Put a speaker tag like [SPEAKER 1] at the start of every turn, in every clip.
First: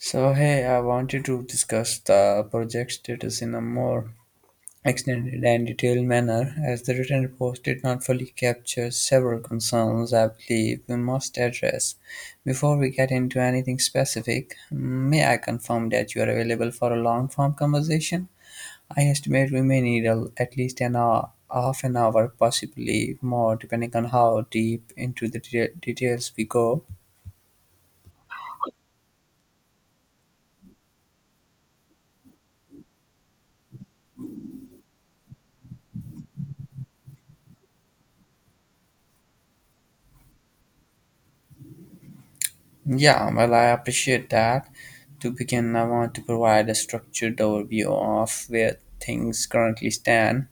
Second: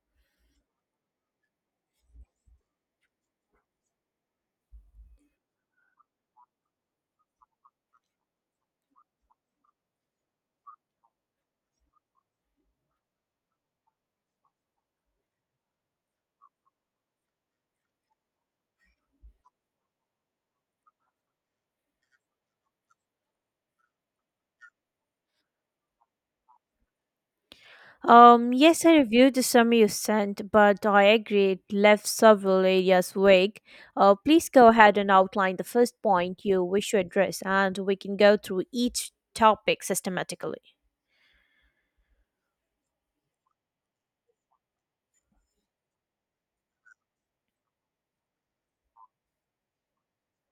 [SPEAKER 1] So, hey, I wanted to discuss the project status in a more extended and detailed manner, as the written report did not fully capture several concerns I believe we must address. Before we get into anything specific, may I confirm that you are available for a long form conversation? I estimate we may need at least an hour, half an hour, possibly more, depending on how deep into the details we go.
[SPEAKER 2] Yes, I reviewed the summary you sent, but I agree it left several areas vague. Please go ahead and outline the first point you wish to address, and we can go through each topic systematically.
[SPEAKER 1] Yeah, well, I appreciate that. To begin, I want to provide a structured overview of where things currently stand.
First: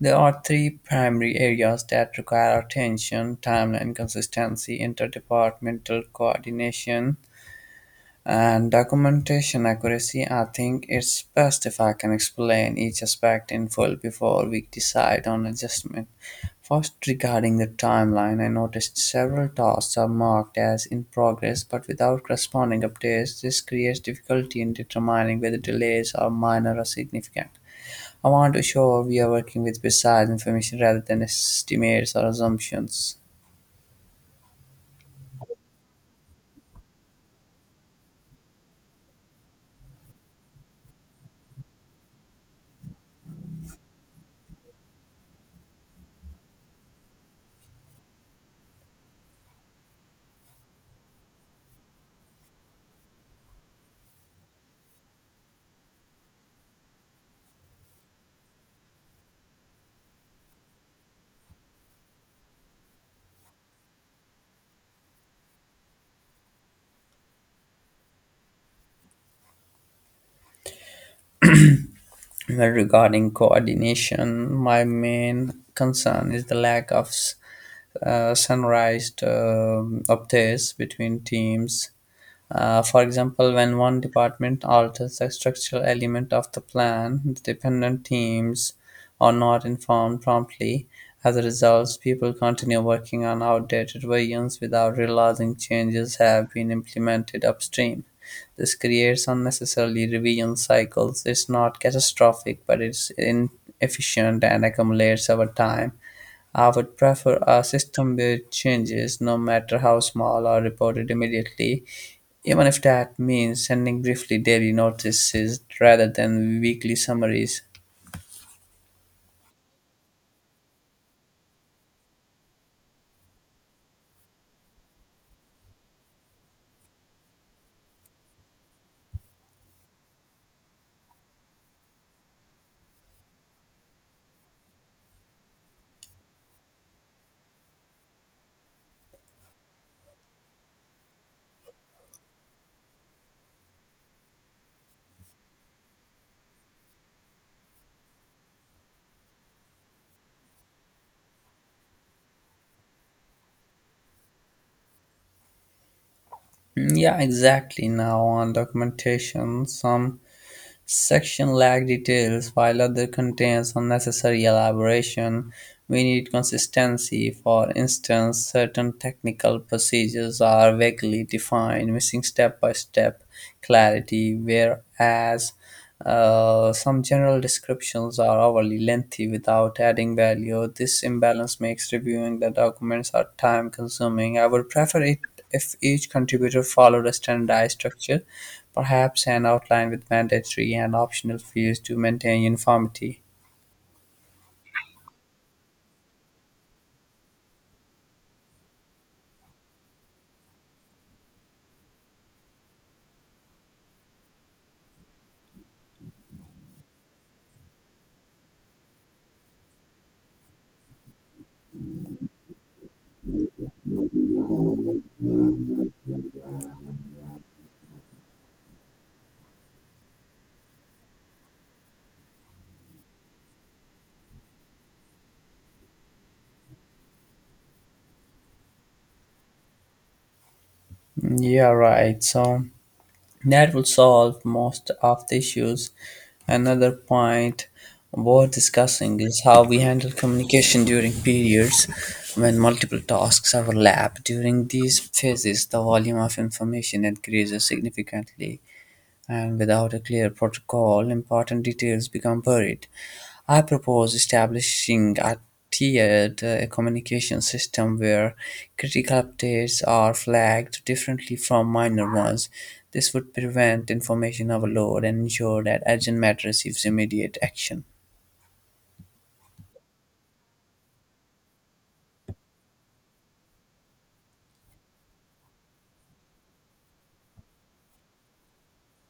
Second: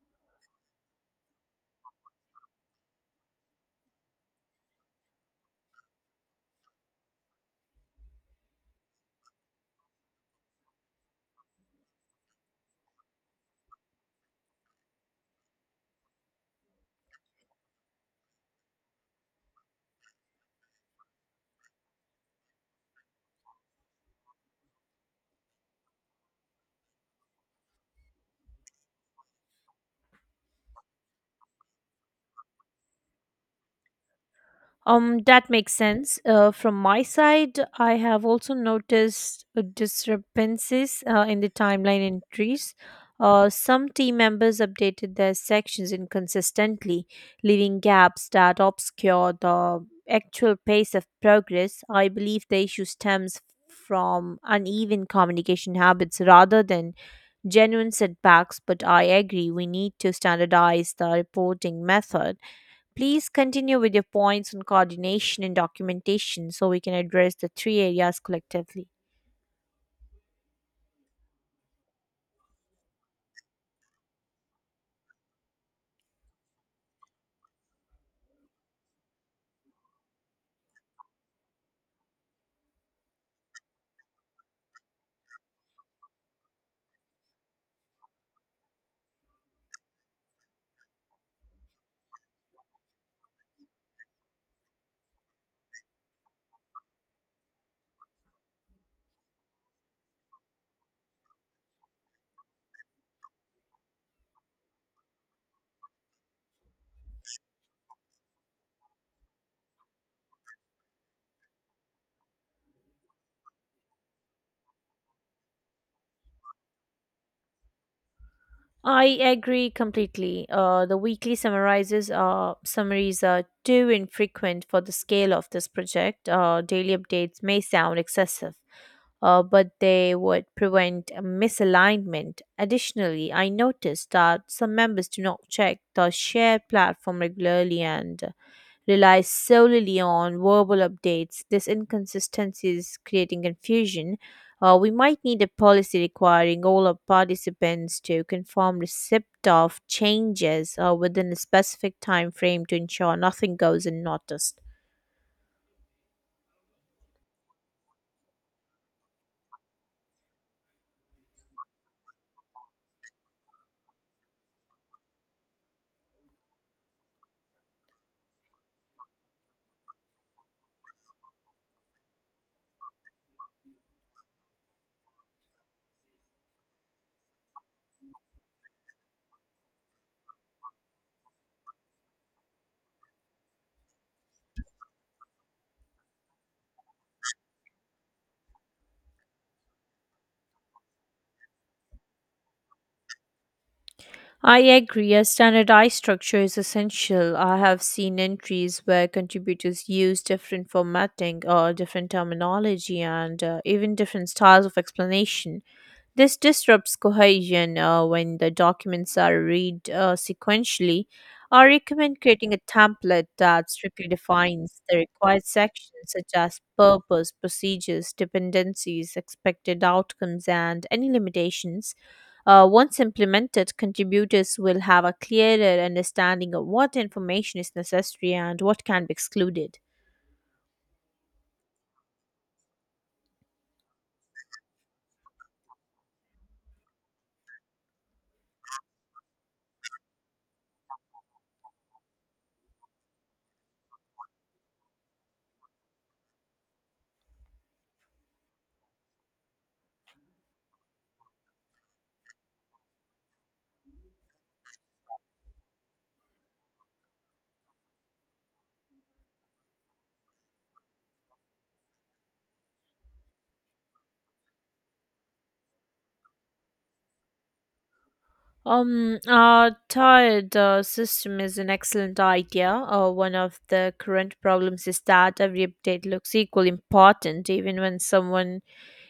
[SPEAKER 1] There are three primary areas that require attention timeline consistency, interdepartmental coordination, and documentation accuracy. I think it's best if I can explain each aspect in full before we decide on adjustment. First regarding the timeline, I noticed several tasks are marked as in progress but without corresponding updates. This creates difficulty in determining whether delays are minor or significant. I want to ensure we are working with precise information rather than estimates or assumptions.
[SPEAKER 2] That makes sense. From my side, I have also noticed discrepancies in the timeline entries. Some team members updated their sections inconsistently, leaving gaps that obscure the actual pace of progress. I believe the issue stems from uneven communication habits rather than genuine setbacks, but I agree we need to standardize the reporting method. Please continue with your points on coordination and documentation so we can address the three areas collectively.
[SPEAKER 1] Well, regarding coordination, my main concern is the lack of sunrise updates between teams. For example, when one department alters a structural element of the plan, the dependent teams are not informed promptly. As a result, people continue working on outdated versions without realizing changes have been implemented upstream. This creates unnecessarily revision cycles. It's not catastrophic, but it's inefficient and accumulates over time. I would prefer a system where changes, no matter how small, are reported immediately, even if that means sending briefly daily notices rather than weekly summaries.
[SPEAKER 2] I agree completely. The weekly summarizes summaries are too infrequent for the scale of this project. Daily updates may sound excessive, but they would prevent a misalignment. Additionally, I noticed that some members do not check the shared platform regularly and relies solely on verbal updates. This inconsistency is creating confusion. We might need a policy requiring all our participants to confirm receipt of changes within a specific time frame to ensure nothing goes unnoticed.
[SPEAKER 1] Mm, yeah, exactly. Now, on documentation, some section lack details, while other contains unnecessary elaboration. We need consistency. For instance, certain technical procedures are vaguely defined, missing step by step clarity, whereas some general descriptions are overly lengthy without adding value. This imbalance makes reviewing the documents are time consuming. I would prefer it if each contributor followed a standardized structure, perhaps an outline with mandatory and optional fields to maintain uniformity.
[SPEAKER 2] I agree. A standardized structure is essential. I have seen entries where contributors use different formatting or different terminology and even different styles of explanation. This disrupts cohesion when the documents are read sequentially. I recommend creating a template that strictly defines the required sections such as purpose, procedures, dependencies, expected outcomes, and any limitations. Once implemented, contributors will have a clearer understanding of what information is necessary and what can be excluded.
[SPEAKER 1] Mm, yeah, right. So that would solve most of the issues. Another point worth discussing is how we handle communication during periods when multiple tasks overlap. During these phases, the volume of information increases significantly, and without a clear protocol, important details become buried. I propose establishing a tiered communication system where critical updates are flagged differently from minor ones. This would prevent information overload and ensure that urgent matter receives immediate action.
[SPEAKER 2] Tired system is an excellent idea. One of the current problems is that every update looks equally important, even when someone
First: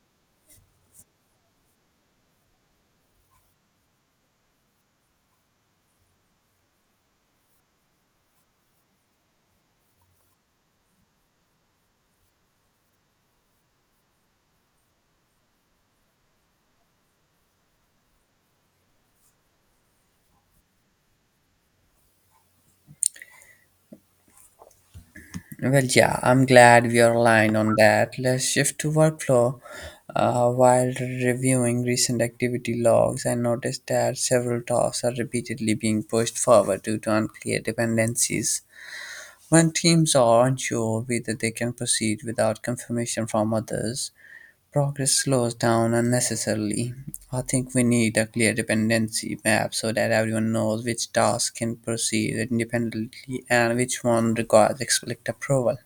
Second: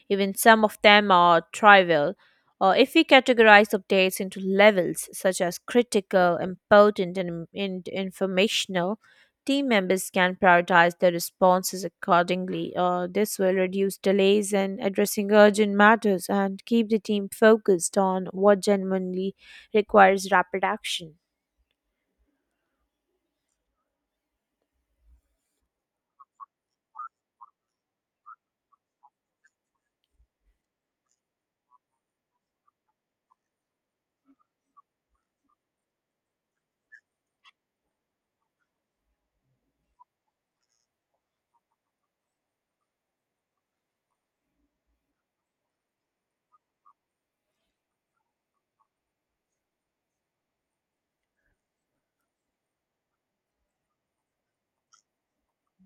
[SPEAKER 2] even some of them are trivial. If we categorize updates into levels such as critical, important, and informational, team members can prioritize their responses accordingly. This will reduce delays in addressing urgent matters and keep the team focused on what genuinely requires rapid action.
[SPEAKER 1] Well, yeah, I'm glad we are aligned on that. Let's shift to workflow. While reviewing recent activity logs, I noticed that several tasks are repeatedly being pushed forward due to unclear dependencies. When teams are unsure whether they can proceed without confirmation from others, progress slows down unnecessarily. I think we need a clear dependency map so that everyone knows which task can proceed independently and which one requires explicit approval.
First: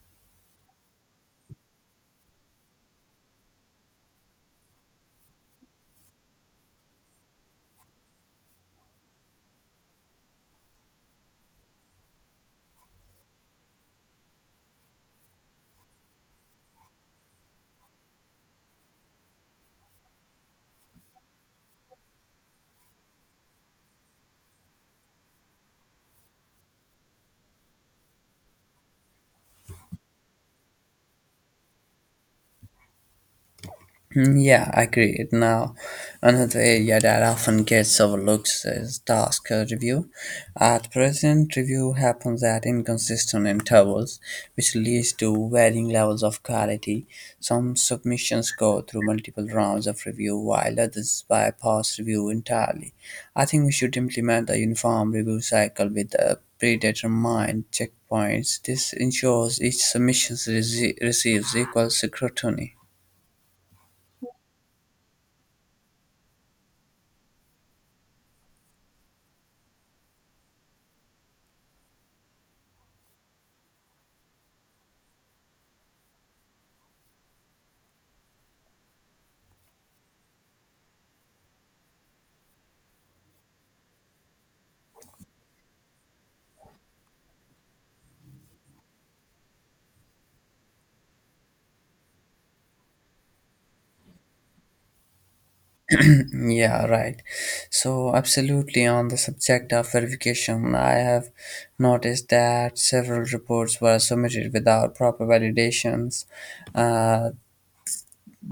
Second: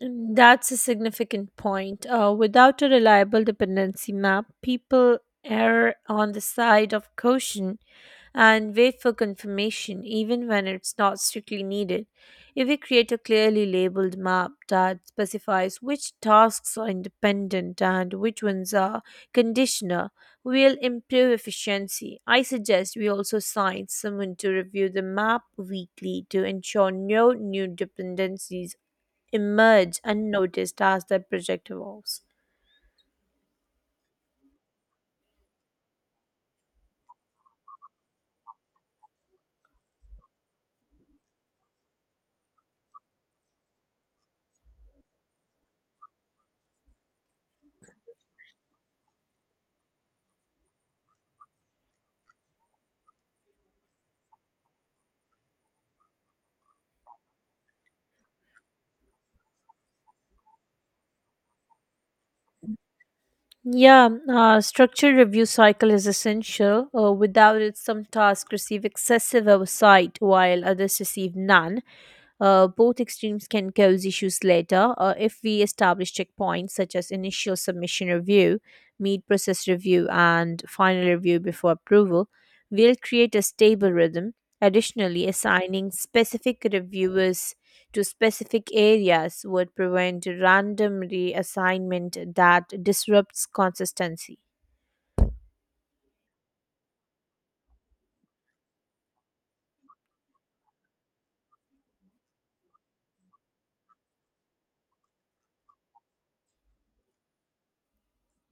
[SPEAKER 2] That's a significant point. Without a reliable dependency map, people err on the side of caution and wait for confirmation, even when it's not strictly needed. If we create a clearly labeled map that specifies which tasks are independent and which ones are conditional, we'll improve efficiency. I suggest we also assign someone to review the map weekly to ensure no new dependencies emerge unnoticed as the project evolves.
[SPEAKER 1] Mm, yeah, I agree. Now, another area that often gets overlooked is task review. At present, review happens at inconsistent intervals, which leads to varying levels of quality. Some submissions go through multiple rounds of review, while others bypass review entirely. I think we should implement a uniform review cycle with predetermined checkpoints. This ensures each submission receives equal scrutiny.
[SPEAKER 2] Yeah, structured review cycle is essential. Without it, some tasks receive excessive oversight while others receive none. Both extremes can cause issues later. If we establish checkpoints such as initial submission review, mid process review, and final review before approval, we'll create a stable rhythm. Additionally, assigning specific reviewers to specific areas would prevent random reassignment that disrupts consistency.
[SPEAKER 1] Yeah, right. So, absolutely, on the subject of verification, I have noticed that several reports were submitted without proper validations. Uh,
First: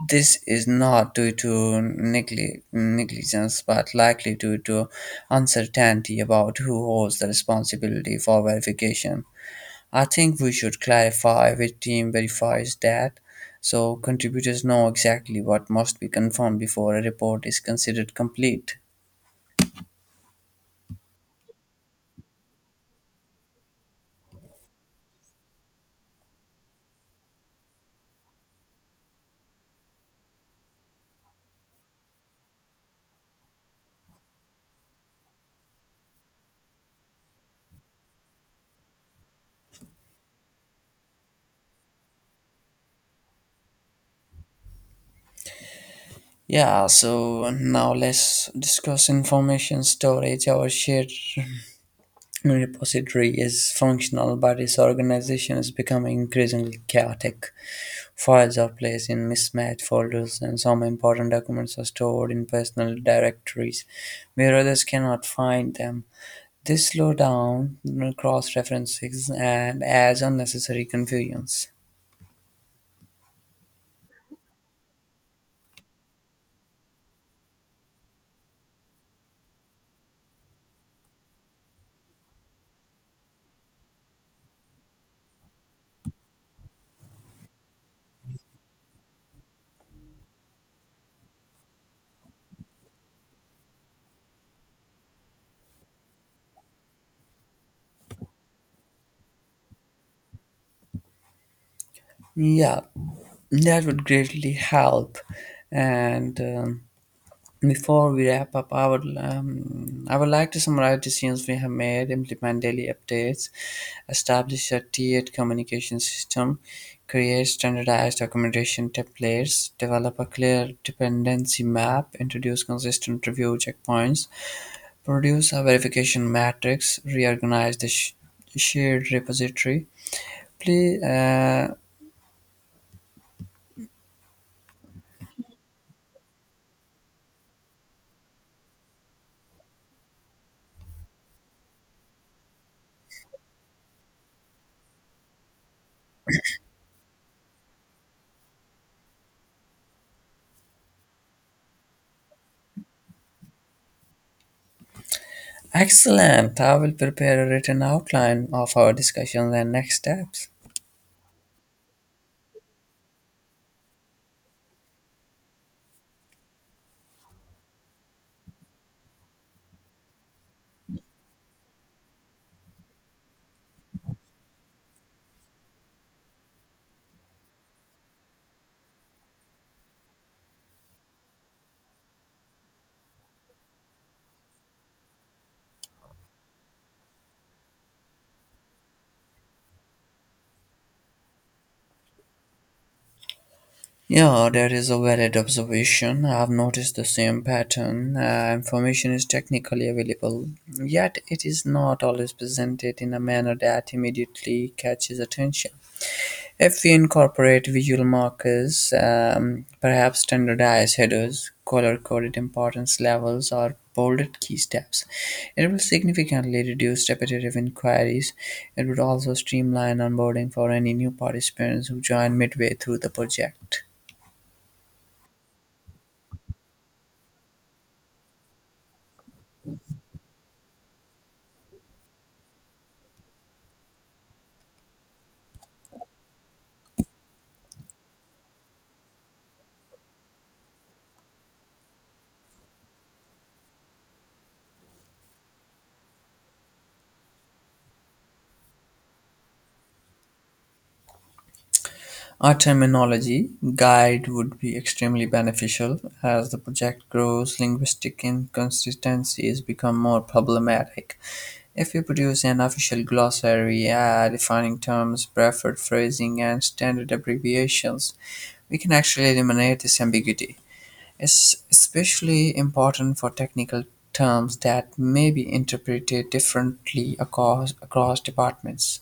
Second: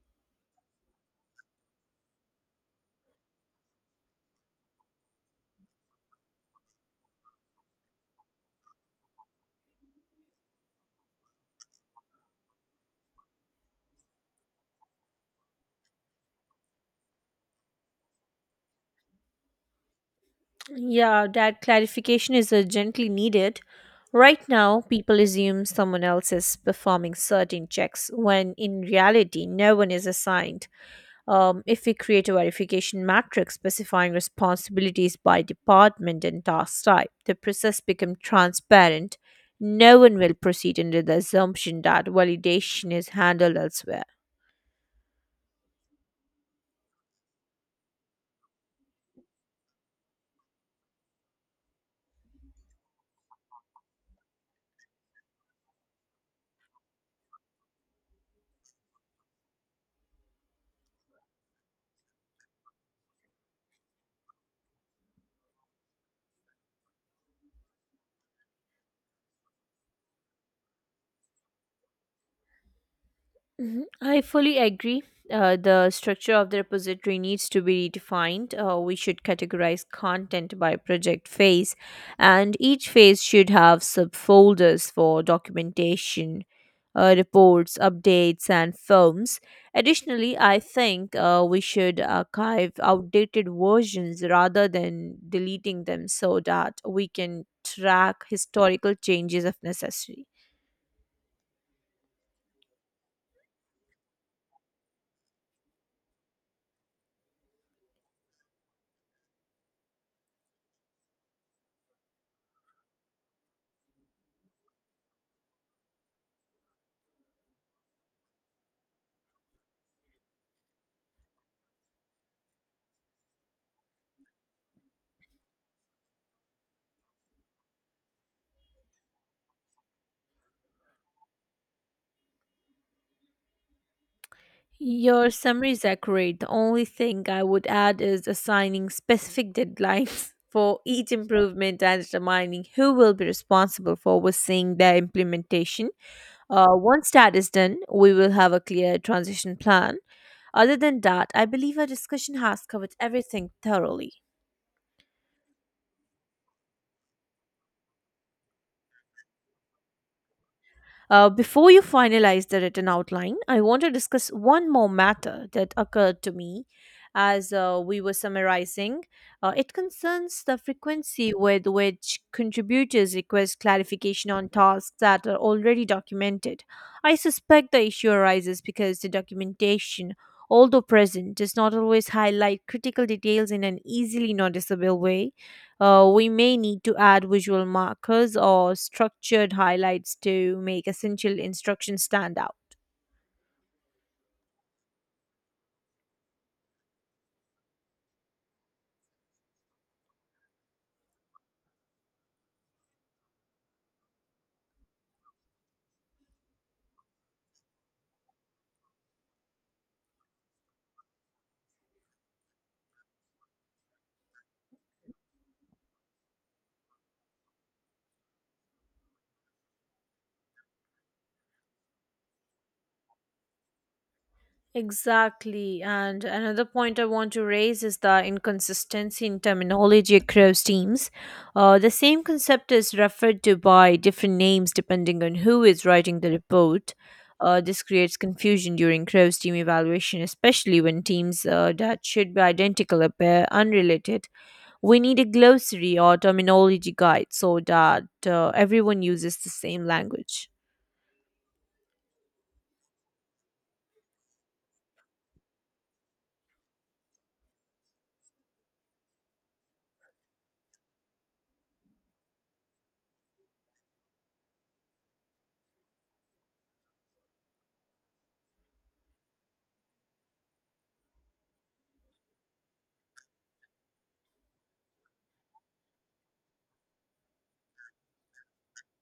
[SPEAKER 1] this is not due to negligence, but likely due to uncertainty about who holds the responsibility for verification. I think we should clarify which team verifies that so contributors know exactly what must be confirmed before a report is considered complete.
[SPEAKER 2] Yeah, that clarification is urgently needed. Right now, people assume someone else is performing certain checks when in reality, no one is assigned. If we create a verification matrix specifying responsibilities by department and task type, the process becomes transparent. No one will proceed under the assumption that validation is handled elsewhere.
[SPEAKER 1] Yeah, so now let's discuss information storage. Our shared repository is functional, but its organization is becoming increasingly chaotic. Files are placed in mismatched folders, and some important documents are stored in personal directories where others cannot find them. This slows down cross references and adds unnecessary confusions.
[SPEAKER 2] Mhm. I fully agree. The structure of the repository needs to be defined. We should categorize content by project phase, and each phase should have subfolders for documentation, reports, updates, and films. Additionally, I think we should archive outdated versions rather than deleting them so that we can track historical changes if necessary.
[SPEAKER 1] Yeah, that would greatly help. And Before we wrap up, I would like to summarize decisions we have made, implement daily updates, establish a tiered communication system, create standardized documentation templates, develop a clear dependency map, introduce consistent review checkpoints, produce a verification matrix, reorganize the shared repository. Please,
[SPEAKER 2] Your summary is accurate. The only thing I would add is assigning specific deadlines for each improvement and determining who will be responsible for overseeing their implementation. Once that is done, we will have a clear transition plan. Other than that, I believe our discussion has covered everything thoroughly.
[SPEAKER 1] excellent. I will prepare a written outline of our discussions and next steps.
[SPEAKER 2] Before you finalize the written outline, I want to discuss one more matter that occurred to me as we were summarizing. It concerns the frequency with which contributors request clarification on tasks that are already documented. I suspect the issue arises because the documentation, although present, does not always highlight critical details in an easily noticeable way. We may need to add visual markers or structured highlights to make essential instructions stand out.
[SPEAKER 1] Yeah, that is a valid observation. I've noticed the same pattern. Information is technically available, yet it is not always presented in a manner that immediately catches attention. If we incorporate visual markers, perhaps standardized headers, color coded importance levels, or bolded key steps, it will significantly reduce repetitive inquiries. It would also streamline onboarding for any new participants who join midway through the project.
[SPEAKER 2] Exactly. And another point I want to raise is the inconsistency in terminology across teams. The same concept is referred to by different names depending on who is writing the report. This creates confusion during cross team evaluation, especially when teams that should be identical appear unrelated. We need a glossary or terminology guide so that everyone uses the same language.
[SPEAKER 1] Our terminology guide would be extremely beneficial as the project grows. Linguistic inconsistencies become more problematic. If we produce an official glossary, defining terms, preferred phrasing, and standard abbreviations, we can actually eliminate this ambiguity. It's especially important for technical terms that may be interpreted differently across departments.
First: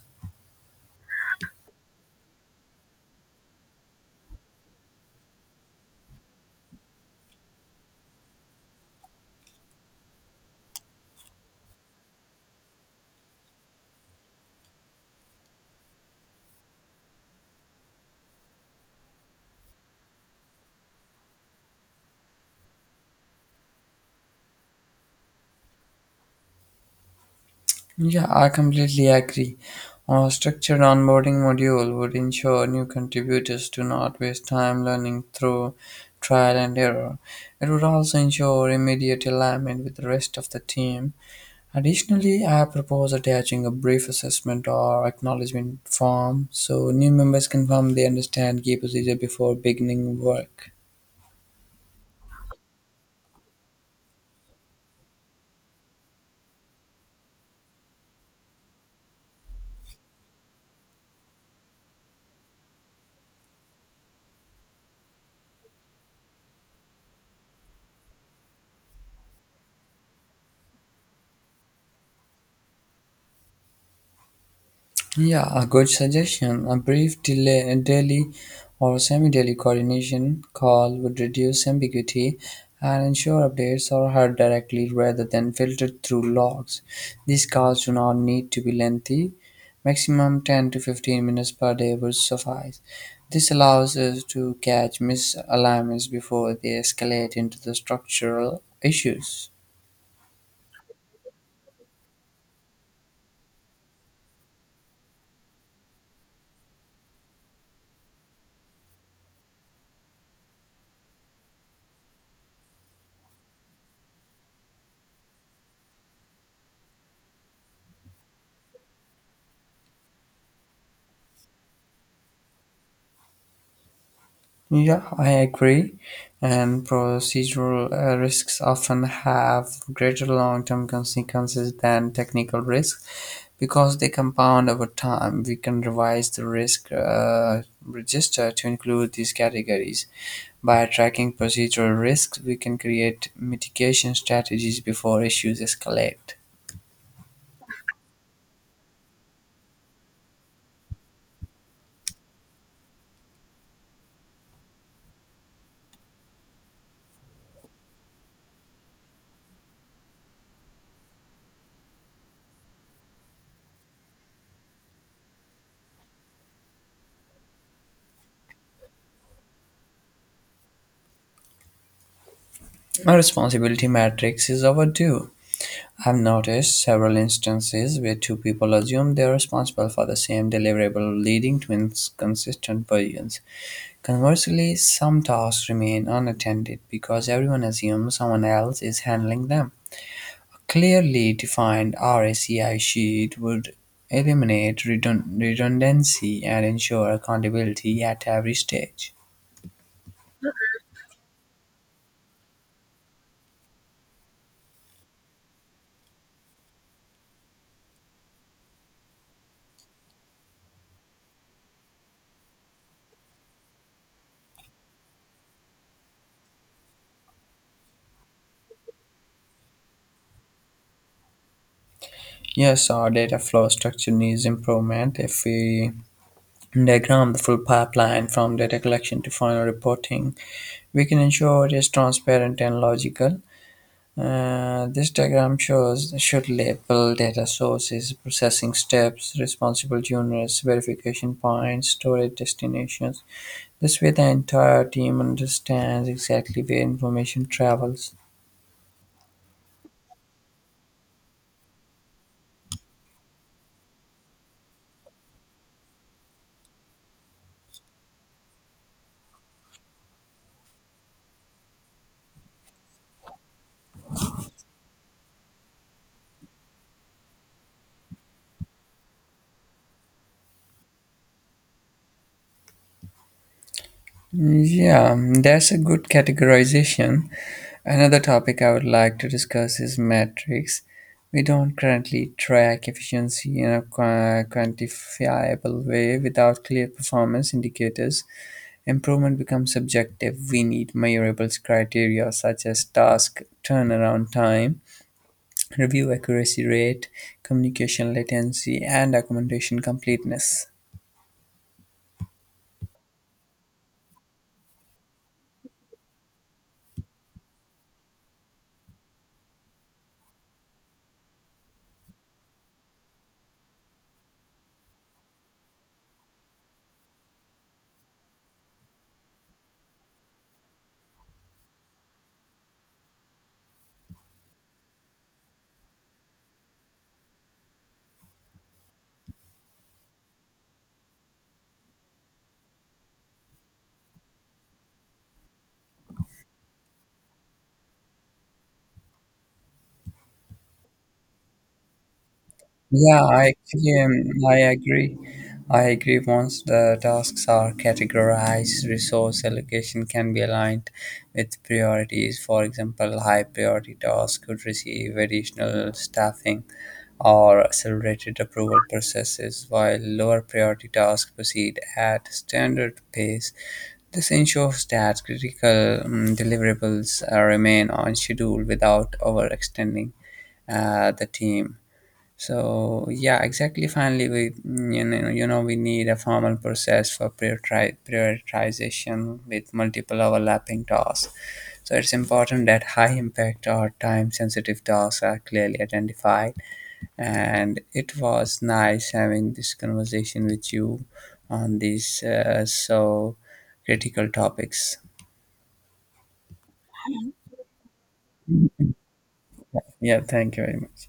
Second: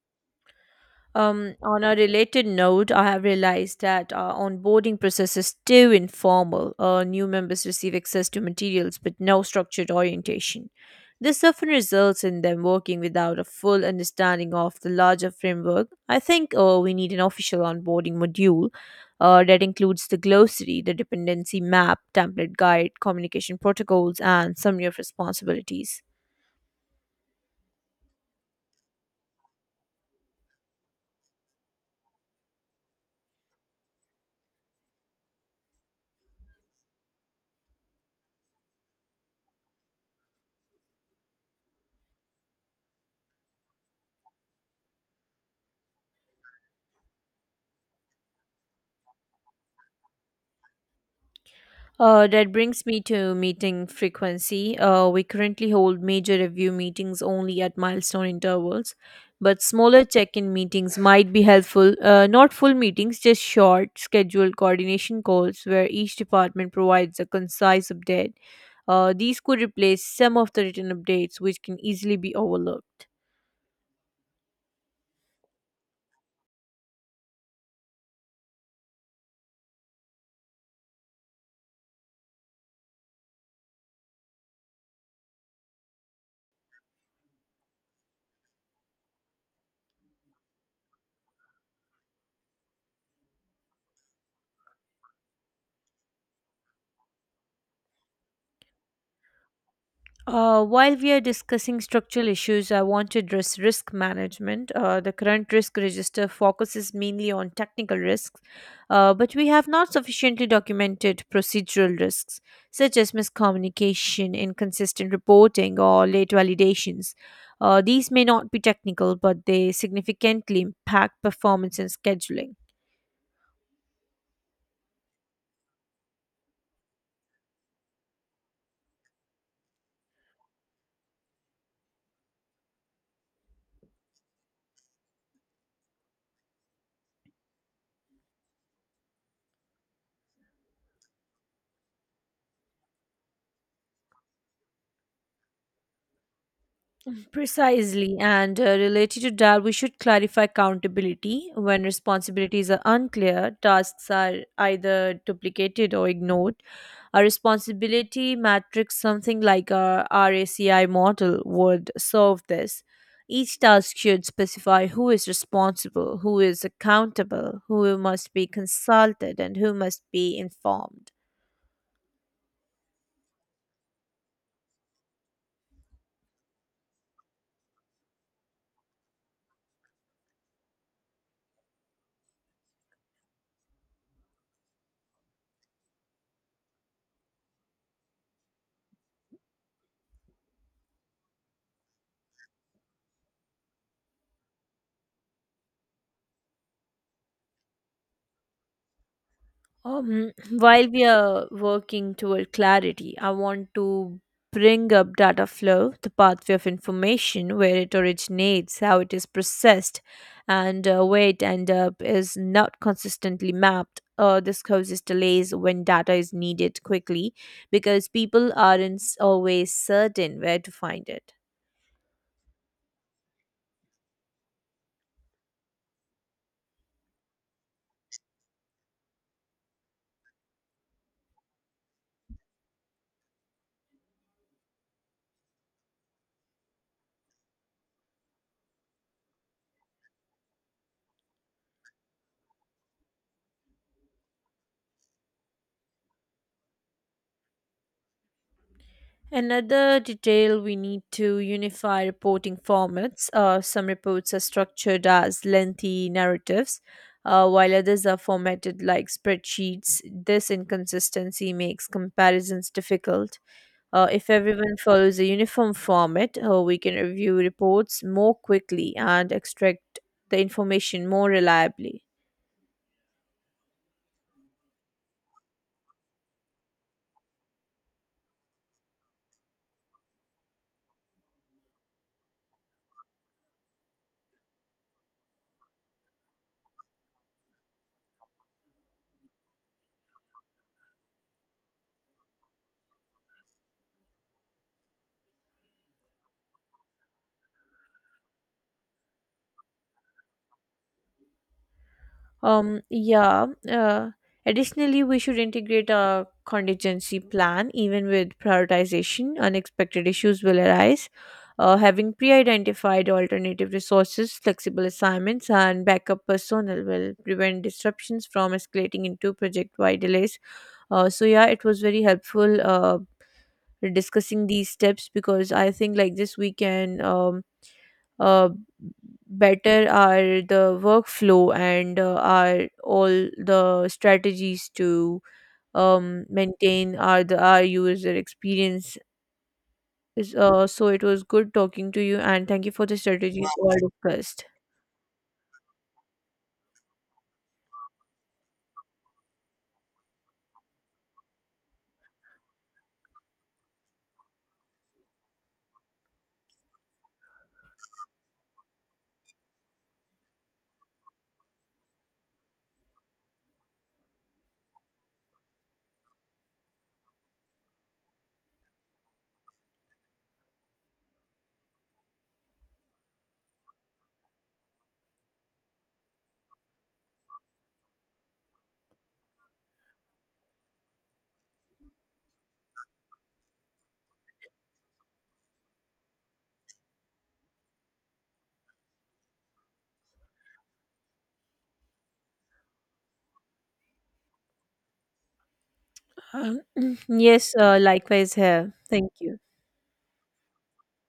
[SPEAKER 2] On a related note, I have realized that our onboarding process is too informal. New members receive access to materials but no structured orientation. This often results in them working without a full understanding of the larger framework. I think we need an official onboarding module that includes the glossary, the dependency map, template guide, communication protocols, and summary of responsibilities.
[SPEAKER 1] Yeah, I completely agree. A structured onboarding module would ensure new contributors do not waste time learning through trial and error. It would also ensure immediate alignment with the rest of the team. Additionally, I propose attaching a brief assessment or acknowledgement form so new members confirm they understand key procedure before beginning work.
[SPEAKER 2] That brings me to meeting frequency. We currently hold major review meetings only at milestone intervals, but smaller check in meetings might be helpful. Not full meetings, just short, scheduled coordination calls where each department provides a concise update. These could replace some of the written updates, which can easily be overlooked.
[SPEAKER 1] Yeah, a good suggestion. A brief delay, daily or semi daily coordination call would reduce ambiguity and ensure updates are heard directly rather than filtered through logs. These calls do not need to be lengthy. Maximum 10 to 15 minutes per day would suffice. This allows us to catch misalignments before they escalate into the structural issues.
[SPEAKER 2] While we are discussing structural issues, I want to address risk management. The current risk register focuses mainly on technical risks, but we have not sufficiently documented procedural risks, such as miscommunication, inconsistent reporting, or late validations. These may not be technical, but they significantly impact performance and scheduling.
[SPEAKER 1] Yeah, I agree. And procedural risks often have greater long term consequences than technical risks because they compound over time. We can revise the risk register to include these categories. By tracking procedural risks, we can create mitigation strategies before issues escalate.
[SPEAKER 2] Precisely, and related to that, we should clarify accountability. When responsibilities are unclear, tasks are either duplicated or ignored. A responsibility matrix, something like a RACI model, would solve this. Each task should specify who is responsible, who is accountable, who must be consulted, and who must be informed.
[SPEAKER 1] A responsibility matrix is overdue. I've noticed several instances where two people assume they are responsible for the same deliverable, leading to inconsistent versions. Conversely, some tasks remain unattended because everyone assumes someone else is handling them. A clearly defined RACI sheet would eliminate redundancy and ensure accountability at every stage.
[SPEAKER 2] While we are working toward clarity, I want to bring up data flow, the pathway of information, where it originates, how it is processed, and where it end up is not consistently mapped. This causes delays when data is needed quickly because people aren't always certain where to find it.
[SPEAKER 1] Yes, our data flow structure needs improvement if we diagram the full pipeline from data collection to final reporting. We can ensure it is transparent and logical. This diagram shows should label data sources, processing steps, responsible units, verification points, storage destinations. This way, the entire team understands exactly where information travels.
[SPEAKER 2] Another detail we need to unify reporting formats. Some reports are structured as lengthy narratives, while others are formatted like spreadsheets. This inconsistency makes comparisons difficult. If everyone follows a uniform format, we can review reports more quickly and extract the information more reliably.
[SPEAKER 1] Yeah, that's a good categorization. Another topic I would like to discuss is metrics. We don't currently track efficiency in a quantifiable way without clear performance indicators. Improvement becomes subjective. We need measurable criteria such as task turnaround time, review accuracy rate, communication latency, and documentation completeness.
[SPEAKER 2] Yeah. Additionally, we should integrate a contingency plan even with prioritization. Unexpected issues will arise. Having pre identified alternative resources, flexible assignments, and backup personnel will prevent disruptions from escalating into project wide delays. So, yeah, it was very helpful discussing these steps because I think like this we can. Uh, Better are the workflow and are all the strategies to maintain our user experience. So it was good talking to you, and thank you for the strategies you all discussed.
[SPEAKER 1] I agree. I agree. Once the tasks are categorized, resource allocation can be aligned with priorities. For example, high priority tasks could receive additional staffing or accelerated approval processes, while lower priority tasks proceed at standard pace. This ensures that critical deliverables remain on schedule without overextending the team. So yeah, exactly. Finally, we need a formal process for prioritization with multiple overlapping tasks. So it's important that high impact or time sensitive tasks are clearly identified. And it was nice having this conversation with you on these critical topics.
[SPEAKER 2] Um, yes, likewise here. Thank you.
[SPEAKER 1] Yeah, thank you very much.